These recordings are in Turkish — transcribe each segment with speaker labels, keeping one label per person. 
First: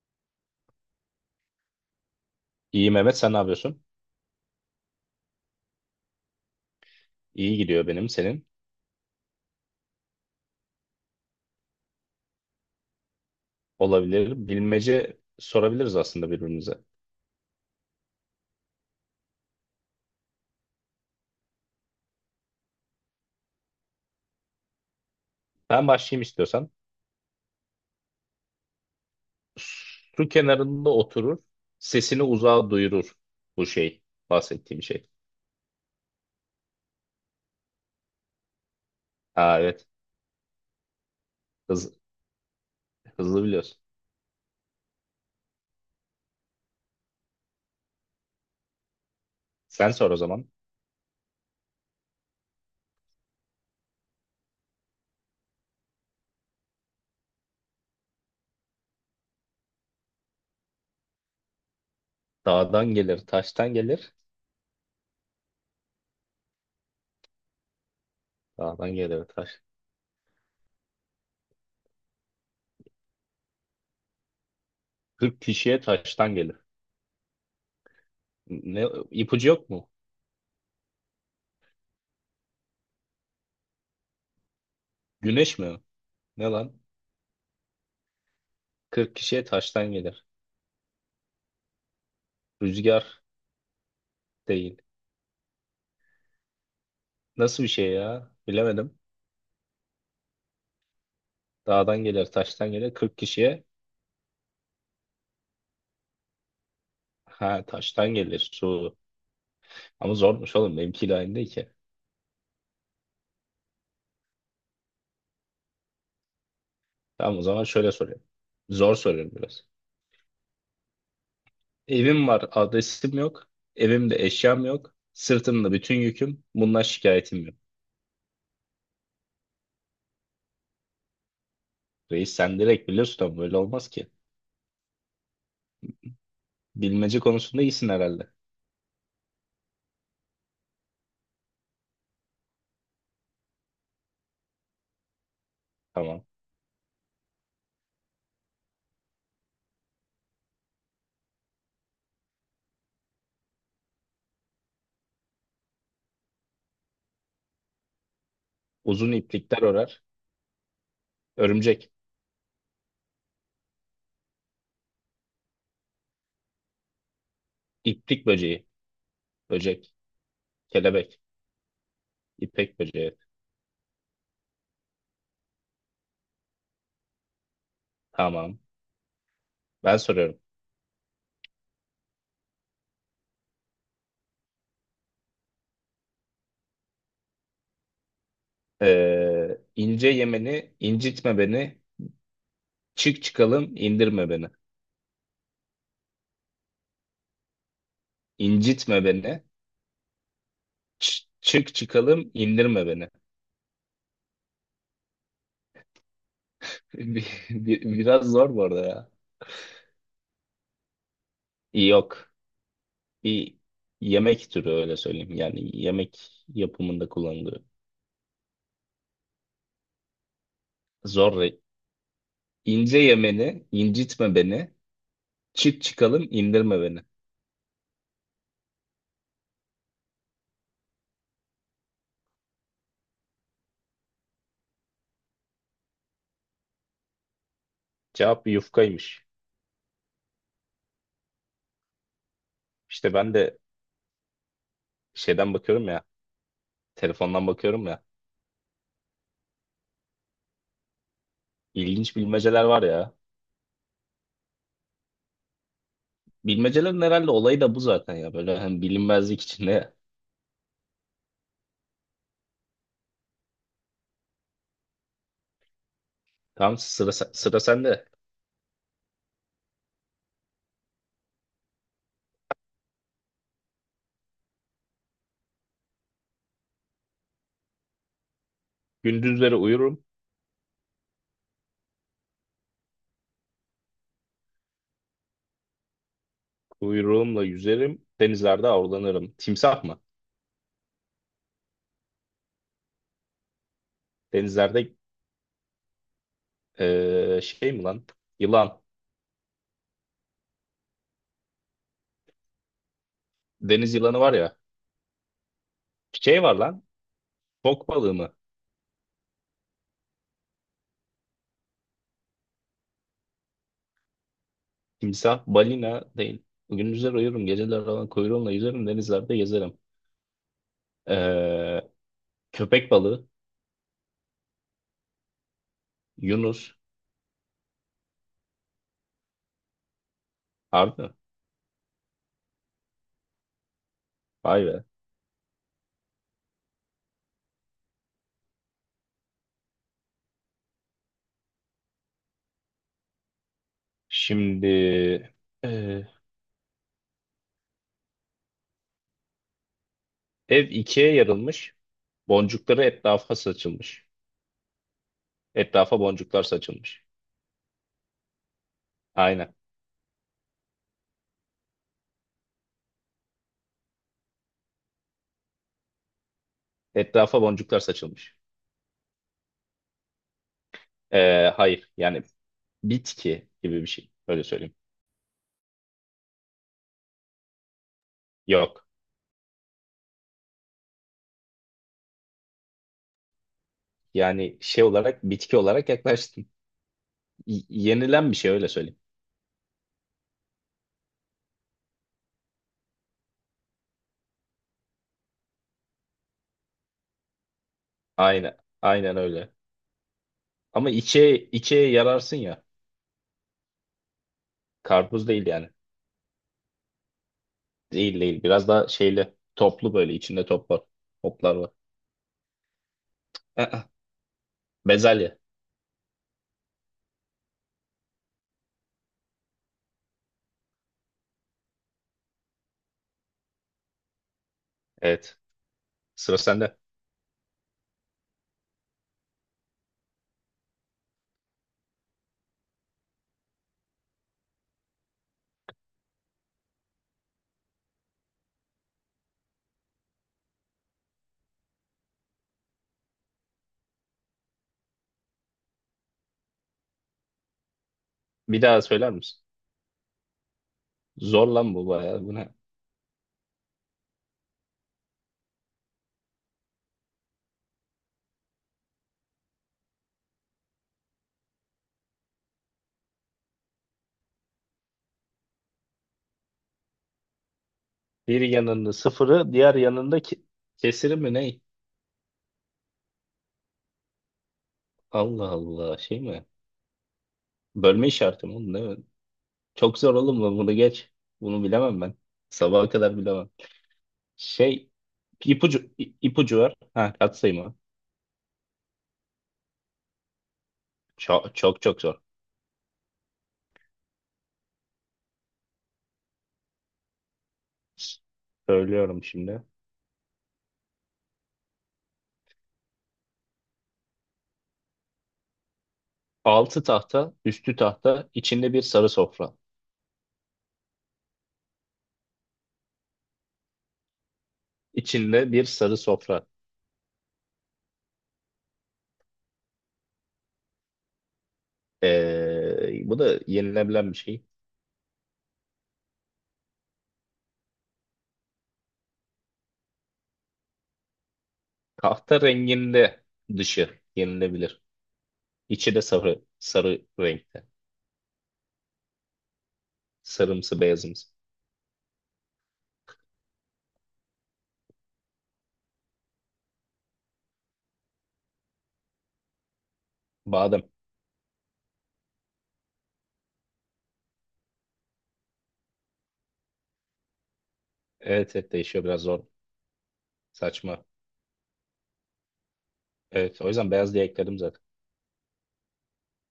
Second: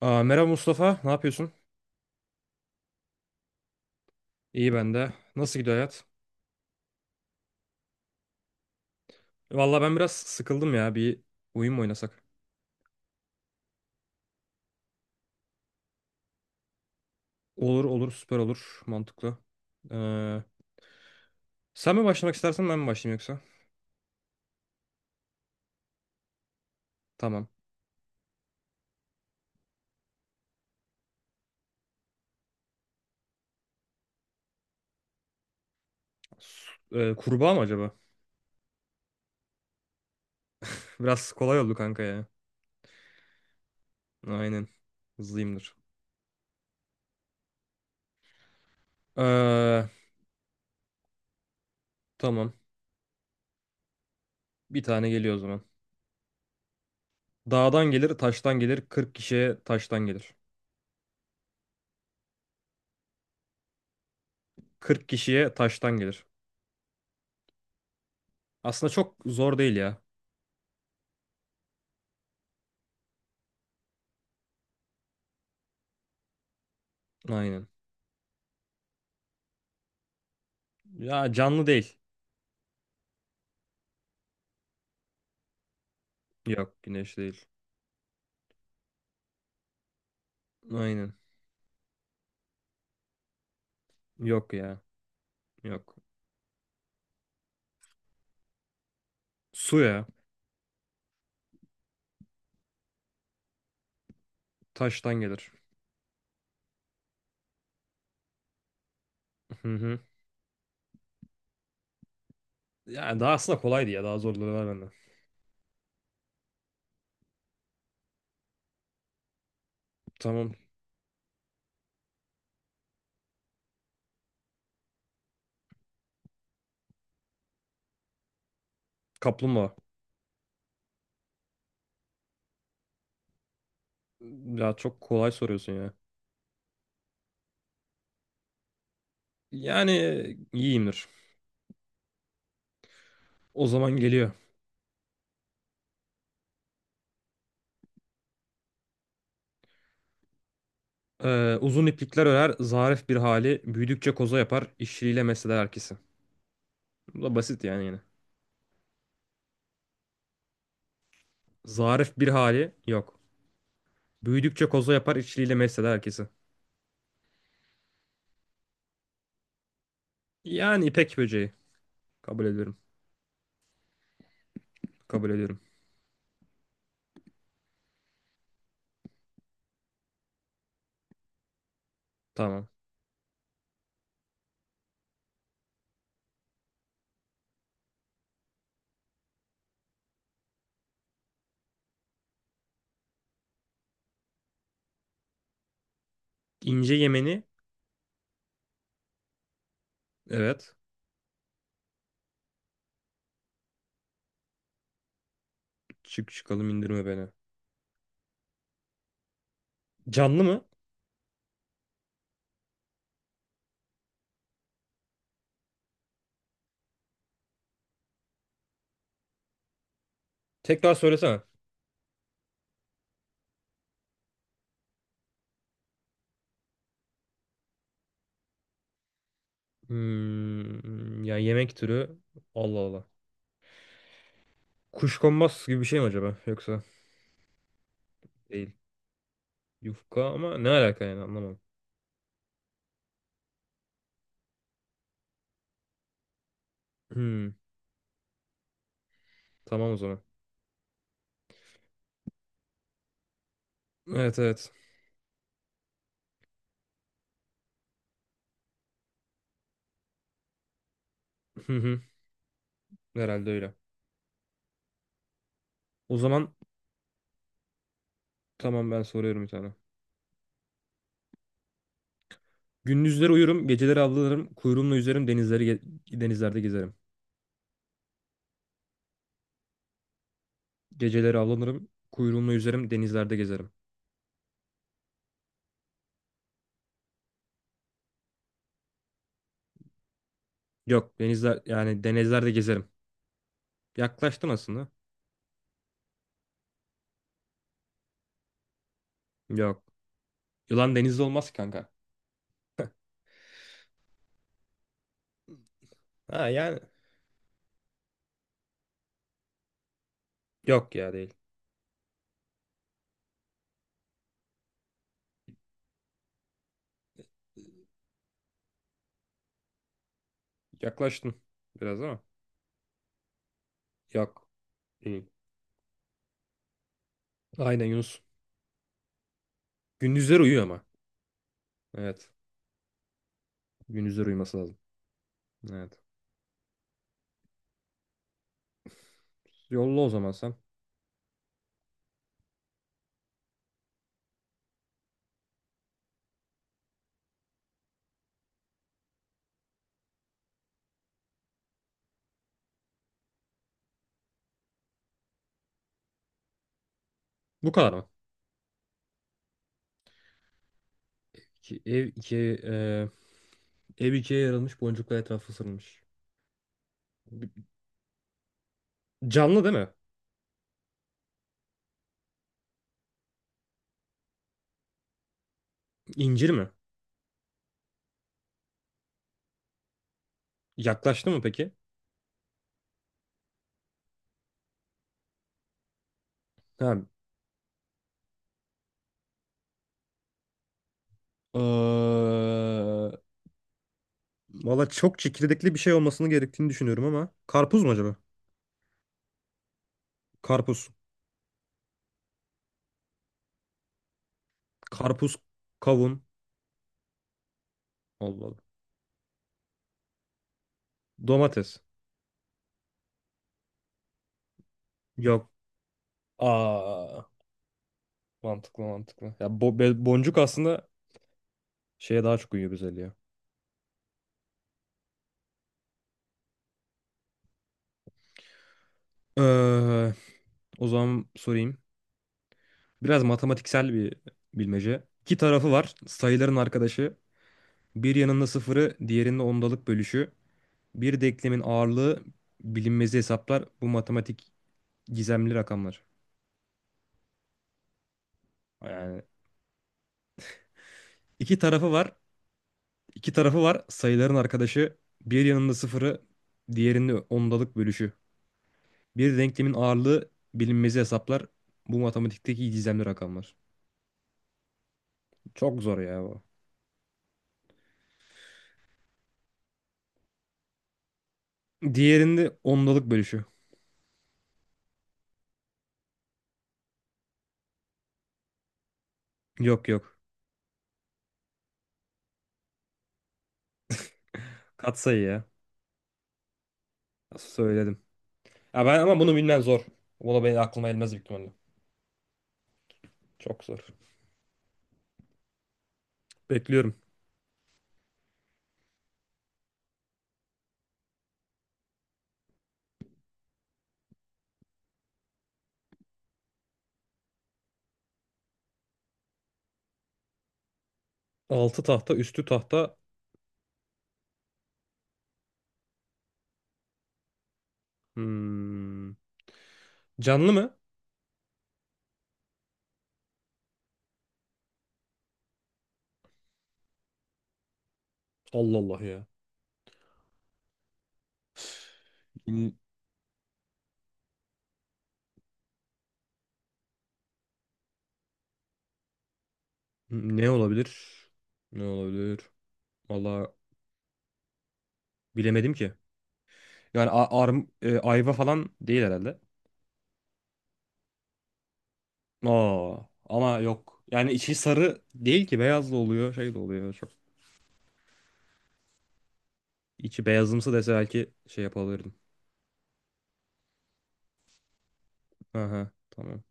Speaker 1: Aa, merhaba Mustafa, ne yapıyorsun?
Speaker 2: İyi Mehmet, sen ne yapıyorsun?
Speaker 1: İyi ben de. Nasıl gidiyor hayat?
Speaker 2: İyi gidiyor benim senin.
Speaker 1: Valla ben biraz sıkıldım ya. Bir oyun mu oynasak?
Speaker 2: Olabilir. Bilmece sorabiliriz aslında birbirimize.
Speaker 1: Olur olur, süper olur. Mantıklı. Ee, Sen mi başlamak istersen ben mi başlayayım yoksa?
Speaker 2: Ben başlayayım istiyorsan.
Speaker 1: Tamam.
Speaker 2: Su kenarında oturur. Sesini uzağa duyurur. Bu şey. Bahsettiğim şey.
Speaker 1: Kurbağa mı acaba?
Speaker 2: Ha, evet.
Speaker 1: Biraz kolay oldu
Speaker 2: Hız,
Speaker 1: kanka ya.
Speaker 2: Hızlı biliyorsun.
Speaker 1: Aynen. Hızlıyımdır. Ee,
Speaker 2: Sen sor o zaman.
Speaker 1: tamam. Bir tane geliyor o zaman. Dağdan gelir, taştan gelir. 40 kişiye taştan gelir.
Speaker 2: Dağdan gelir, taştan gelir.
Speaker 1: 40 kişiye taştan gelir. Aslında
Speaker 2: Dağdan
Speaker 1: çok
Speaker 2: gelir,
Speaker 1: zor
Speaker 2: taş.
Speaker 1: değil ya.
Speaker 2: Kırk kişiye taştan gelir.
Speaker 1: Aynen.
Speaker 2: Ne, ipucu yok mu?
Speaker 1: Ya canlı değil.
Speaker 2: Güneş mi? Ne lan?
Speaker 1: Yok, güneş değil.
Speaker 2: Kırk kişiye taştan gelir.
Speaker 1: Aynen.
Speaker 2: Rüzgar
Speaker 1: Yok ya.
Speaker 2: değil.
Speaker 1: Yok.
Speaker 2: Nasıl bir şey ya? Bilemedim.
Speaker 1: Su ya.
Speaker 2: Dağdan gelir, taştan gelir. 40 kişiye
Speaker 1: Taştan gelir.
Speaker 2: ha taştan gelir su.
Speaker 1: Hı hı.
Speaker 2: Ama zormuş oğlum, benimkiyle aynı değil ki.
Speaker 1: Yani daha aslında kolaydı ya. Daha zorları var bende.
Speaker 2: Tamam, o zaman şöyle soruyorum. Zor soruyorum biraz.
Speaker 1: Tamam.
Speaker 2: Evim var, adresim yok. Evimde eşyam yok. Sırtımda bütün yüküm. Bundan şikayetim yok.
Speaker 1: Kaplumbağa.
Speaker 2: Reis, sen direkt biliyorsun ama böyle olmaz ki.
Speaker 1: Ya çok kolay soruyorsun ya.
Speaker 2: Bilmece konusunda iyisin herhalde.
Speaker 1: Yani iyiyimdir. O zaman geliyor.
Speaker 2: Tamam.
Speaker 1: Uzun iplikler örer, zarif bir hali, büyüdükçe koza yapar, işçiliğiyle mesler herkesi. Bu da basit yani yine.
Speaker 2: Uzun iplikler örer. Örümcek.
Speaker 1: Zarif bir hali yok. Büyüdükçe koza yapar, işçiliğiyle mesler herkesi.
Speaker 2: İplik böceği. Böcek.
Speaker 1: Yani ipek
Speaker 2: Kelebek.
Speaker 1: böceği. Kabul ediyorum.
Speaker 2: İpek böceği.
Speaker 1: Kabul ediyorum.
Speaker 2: Tamam. Ben soruyorum.
Speaker 1: Tamam.
Speaker 2: İnce yemeni, incitme beni, çık çıkalım indirme beni.
Speaker 1: İnce yemeni,
Speaker 2: İncitme beni.
Speaker 1: evet.
Speaker 2: Çık çıkalım indirme beni.
Speaker 1: Çık çıkalım indirme beni.
Speaker 2: Biraz zor bu arada ya.
Speaker 1: Canlı mı?
Speaker 2: Yok. Bir yemek türü, öyle söyleyeyim. Yani yemek yapımında kullanılıyor.
Speaker 1: Tekrar
Speaker 2: Zor.
Speaker 1: söylesene.
Speaker 2: İnce yemeni, incitme beni. Çık çıkalım indirme beni.
Speaker 1: Hmm, yani yemek türü. Allah Allah. Kuşkonmaz gibi bir şey mi acaba? Yoksa
Speaker 2: Cevap
Speaker 1: değil.
Speaker 2: yufkaymış.
Speaker 1: Yufka ama ne alaka yani anlamadım.
Speaker 2: İşte ben de şeyden bakıyorum ya. Telefondan
Speaker 1: Hmm,
Speaker 2: bakıyorum ya.
Speaker 1: tamam o zaman.
Speaker 2: İlginç bilmeceler var ya.
Speaker 1: Evet evet.
Speaker 2: Bilmecelerin herhalde olayı da bu zaten ya. Böyle hani bilinmezlik içinde.
Speaker 1: Hı hı, herhalde öyle. O zaman
Speaker 2: Tamam, sıra sende.
Speaker 1: tamam, ben soruyorum bir tane. Gündüzleri uyurum, geceleri avlanırım, kuyruğumla yüzerim, denizlerde gezerim.
Speaker 2: Gündüzleri uyurum,
Speaker 1: Geceleri avlanırım, kuyruğumla yüzerim, denizlerde gezerim.
Speaker 2: uyruğumla yüzerim, denizlerde avlanırım. Timsah mı?
Speaker 1: Yok, denizler yani denizlerde gezerim. Yaklaştın aslında.
Speaker 2: Denizlerde şey mi lan? Yılan.
Speaker 1: Yok. Yılan denizde olmaz ki kanka.
Speaker 2: Deniz yılanı var ya. Şey
Speaker 1: Ha
Speaker 2: var
Speaker 1: yani
Speaker 2: lan. Fok balığı mı?
Speaker 1: yok ya, değil.
Speaker 2: Timsah, balina değil. Gündüzleri uyurum, geceler alan kuyruğumla yüzerim, denizlerde gezerim.
Speaker 1: Yaklaştın
Speaker 2: Eee,
Speaker 1: biraz ama.
Speaker 2: Köpek balığı,
Speaker 1: Yok. Değil.
Speaker 2: yunus.
Speaker 1: Aynen, yunus. Gündüzler uyuyor ama.
Speaker 2: Harbi mi?
Speaker 1: Evet. Gündüzler uyuması
Speaker 2: Vay
Speaker 1: lazım.
Speaker 2: be.
Speaker 1: Evet. Yolla o zaman sen.
Speaker 2: Şimdi eee, ev ikiye yarılmış. Boncukları etrafa saçılmış. Etrafa boncuklar saçılmış.
Speaker 1: Bu kadar mı?
Speaker 2: Aynen.
Speaker 1: Ev ikiye ev ikiye yarılmış, boncuklar etrafı sarılmış.
Speaker 2: Etrafa boncuklar saçılmış.
Speaker 1: Canlı değil mi?
Speaker 2: Hayır, yani bitki gibi bir şey. Öyle söyleyeyim.
Speaker 1: İncir mi?
Speaker 2: Yok.
Speaker 1: Yaklaştı mı peki?
Speaker 2: Yani şey olarak, bitki olarak yaklaştın.
Speaker 1: Tamam.
Speaker 2: Yenilen bir şey, öyle söyleyeyim.
Speaker 1: Eee, Valla çok çekirdekli bir şey olmasını gerektiğini düşünüyorum ama. Karpuz mu acaba?
Speaker 2: Aynen. Aynen öyle.
Speaker 1: Karpuz.
Speaker 2: Ama içe içe yararsın ya. Karpuz
Speaker 1: Karpuz,
Speaker 2: değil yani.
Speaker 1: kavun.
Speaker 2: Değil değil.
Speaker 1: Allah Allah.
Speaker 2: Biraz daha şeyli. Toplu böyle. İçinde top var. Toplar var.
Speaker 1: Domates.
Speaker 2: Aa, bezelye.
Speaker 1: Yok. Aa, mantıklı mantıklı. Ya boncuk aslında şeye daha çok uyuyor, güzel ya.
Speaker 2: Evet. Sıra sende.
Speaker 1: Ee, O zaman sorayım. Biraz matematiksel bir bilmece. İki tarafı var. Sayıların arkadaşı. Bir yanında sıfırı, diğerinde ondalık bölüşü. Bir denklemin ağırlığı bilinmezi hesaplar. Bu matematik gizemli rakamlar.
Speaker 2: Bir daha söyler
Speaker 1: Yani
Speaker 2: misin? Zor
Speaker 1: iki
Speaker 2: lan bu
Speaker 1: tarafı var.
Speaker 2: bayağı. Bu ne?
Speaker 1: İki tarafı var. Sayıların arkadaşı. Bir yanında sıfırı, diğerinde ondalık bölüşü. Bir denklemin ağırlığı bilinmezi hesaplar. Bu matematikteki gizemli rakamlar. Çok zor ya bu.
Speaker 2: Bir yanında sıfırı, diğer yanında kesiri mi ne?
Speaker 1: Diğerinde ondalık bölüşü.
Speaker 2: Allah Allah, şey mi? Bölme işareti mi oğlum, değil mi?
Speaker 1: Yok
Speaker 2: Çok zor
Speaker 1: yok.
Speaker 2: oğlum bu, bunu geç. Bunu bilemem ben. Sabaha kadar bilemem. Şey,
Speaker 1: Katsayı ya.
Speaker 2: ipucu ipucu var. Ha, katsayı mı?
Speaker 1: Söyledim. Ya ben ama bunu bilmem zor. Bunu benim aklıma elmez büyük ihtimalle.
Speaker 2: Çok çok çok zor.
Speaker 1: Çok zor. Bekliyorum.
Speaker 2: Söylüyorum şimdi. Altı tahta, üstü tahta, içinde bir sarı sofra.
Speaker 1: Altı tahta, üstü tahta.
Speaker 2: İçinde bir sarı sofra.
Speaker 1: Hmm. Canlı mı?
Speaker 2: Bu da yenilebilen bir şey.
Speaker 1: Allah Allah ya.
Speaker 2: Tahta
Speaker 1: Bil-
Speaker 2: renginde dışı yenilebilir. İçi de sarı, sarı renkte.
Speaker 1: ne
Speaker 2: Sarımsı,
Speaker 1: olabilir?
Speaker 2: beyazımsı.
Speaker 1: Ne olabilir? Valla bilemedim ki. Yani ayva falan değil herhalde.
Speaker 2: Badem.
Speaker 1: Oo, ama yok. Yani içi sarı değil ki, beyaz da oluyor, şey de oluyor. Çok
Speaker 2: Evet, evet, değişiyor biraz, zor.
Speaker 1: içi beyazımsı dese
Speaker 2: Saçma.
Speaker 1: belki şey yapabilirdim.
Speaker 2: Evet, o yüzden beyaz diye ekledim zaten.
Speaker 1: Aha, tamam.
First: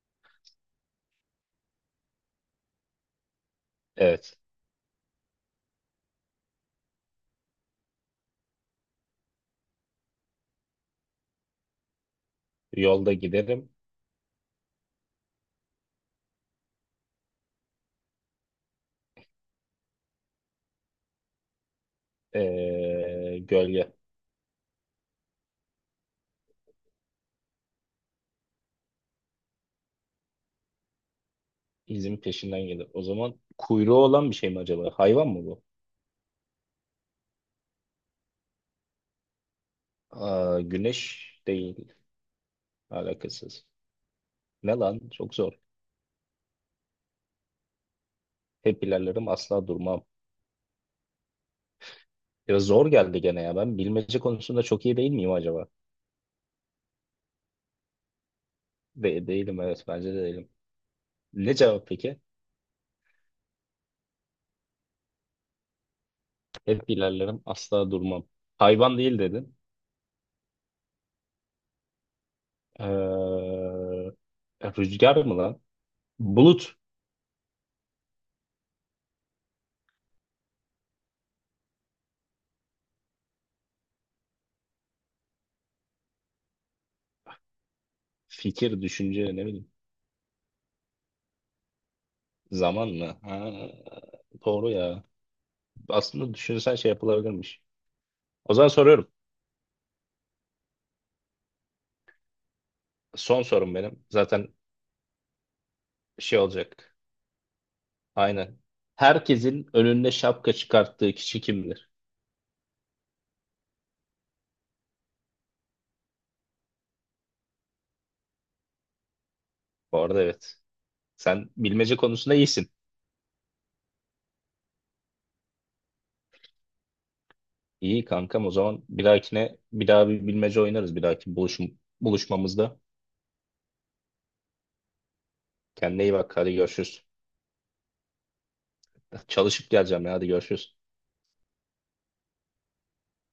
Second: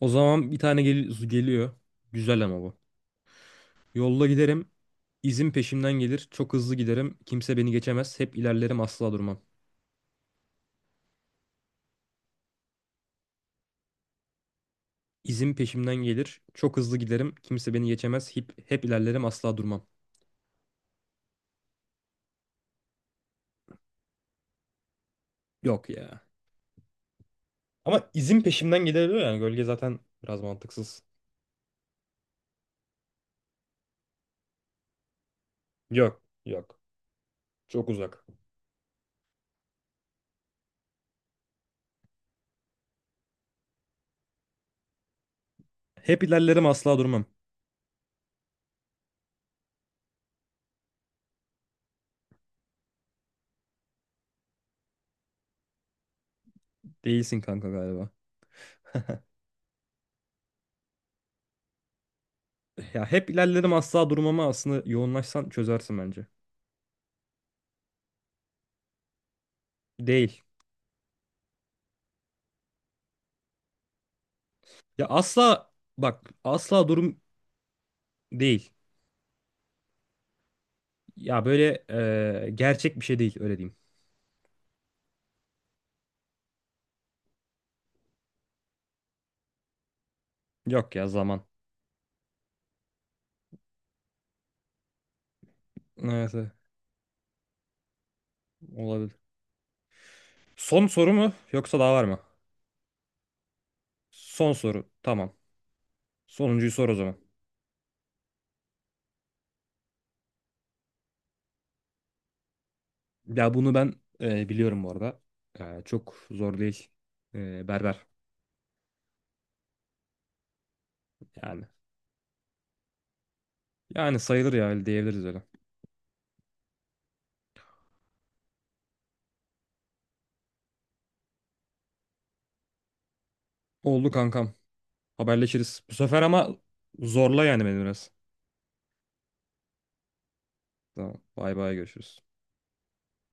Speaker 1: O zaman bir tane geliyor. Güzel ama bu. Yolda
Speaker 2: Evet,
Speaker 1: giderim. İzim peşimden gelir. Çok hızlı giderim. Kimse beni geçemez. Hep ilerlerim, asla durmam.
Speaker 2: yolda giderim.
Speaker 1: İzim peşimden gelir. Çok hızlı giderim. Kimse beni geçemez. Hep ilerlerim, asla durmam.
Speaker 2: Gölge
Speaker 1: Yok ya. Ama izim peşimden gelir diyor yani. Gölge zaten biraz mantıksız.
Speaker 2: izin peşinden gelir. O zaman kuyruğu olan bir şey mi acaba? Hayvan mı bu?
Speaker 1: Yok. Yok. Çok uzak.
Speaker 2: Aa, güneş değil, alakasız. Ne lan? Çok zor.
Speaker 1: Hep ilerlerim, asla durmam.
Speaker 2: Hep ilerlerim, asla durmam. Ya zor geldi gene ya. Ben bilmece konusunda çok iyi değil miyim acaba?
Speaker 1: Değilsin kanka galiba.
Speaker 2: De değilim, evet, bence de değilim. Ne cevap peki?
Speaker 1: Ya hep ilerlerim asla durmama aslında yoğunlaşsan çözersin bence.
Speaker 2: Hep ilerlerim, asla durmam. Hayvan değil dedin.
Speaker 1: Değil. Ya
Speaker 2: Rüzgar mı lan?
Speaker 1: asla Bak,
Speaker 2: Bulut.
Speaker 1: asla durum değil. Ya böyle gerçek bir şey değil, öyle diyeyim.
Speaker 2: Fikir, düşünce, ne bileyim.
Speaker 1: Yok ya, zaman.
Speaker 2: Zaman mı? Ha, doğru ya.
Speaker 1: Evet,
Speaker 2: Aslında
Speaker 1: evet.
Speaker 2: düşünsen şey yapılabilirmiş. O zaman soruyorum.
Speaker 1: Olabilir. Son soru mu yoksa daha var mı?
Speaker 2: Son sorum benim.
Speaker 1: Son
Speaker 2: Zaten
Speaker 1: soru, tamam.
Speaker 2: şey
Speaker 1: Sonuncuyu sor o
Speaker 2: olacak.
Speaker 1: zaman.
Speaker 2: Aynen. Herkesin önünde şapka çıkarttığı kişi kimdir?
Speaker 1: Ya bunu ben biliyorum bu arada. E, çok zor değil. E, berber
Speaker 2: Bu arada evet. Sen
Speaker 1: yani.
Speaker 2: bilmece konusunda iyisin.
Speaker 1: Yani sayılır ya, öyle diyebiliriz öyle.
Speaker 2: İyi kankam, o zaman bir dahakine bir daha bir bilmece oynarız, bir dahaki buluşmamızda.
Speaker 1: Oldu kankam. Haberleşiriz. Bu
Speaker 2: Kendine iyi
Speaker 1: sefer
Speaker 2: bak,
Speaker 1: ama
Speaker 2: hadi görüşürüz.
Speaker 1: zorla yani beni biraz.
Speaker 2: Çalışıp geleceğim ya, hadi görüşürüz.
Speaker 1: Tamam. Bay bay, görüşürüz.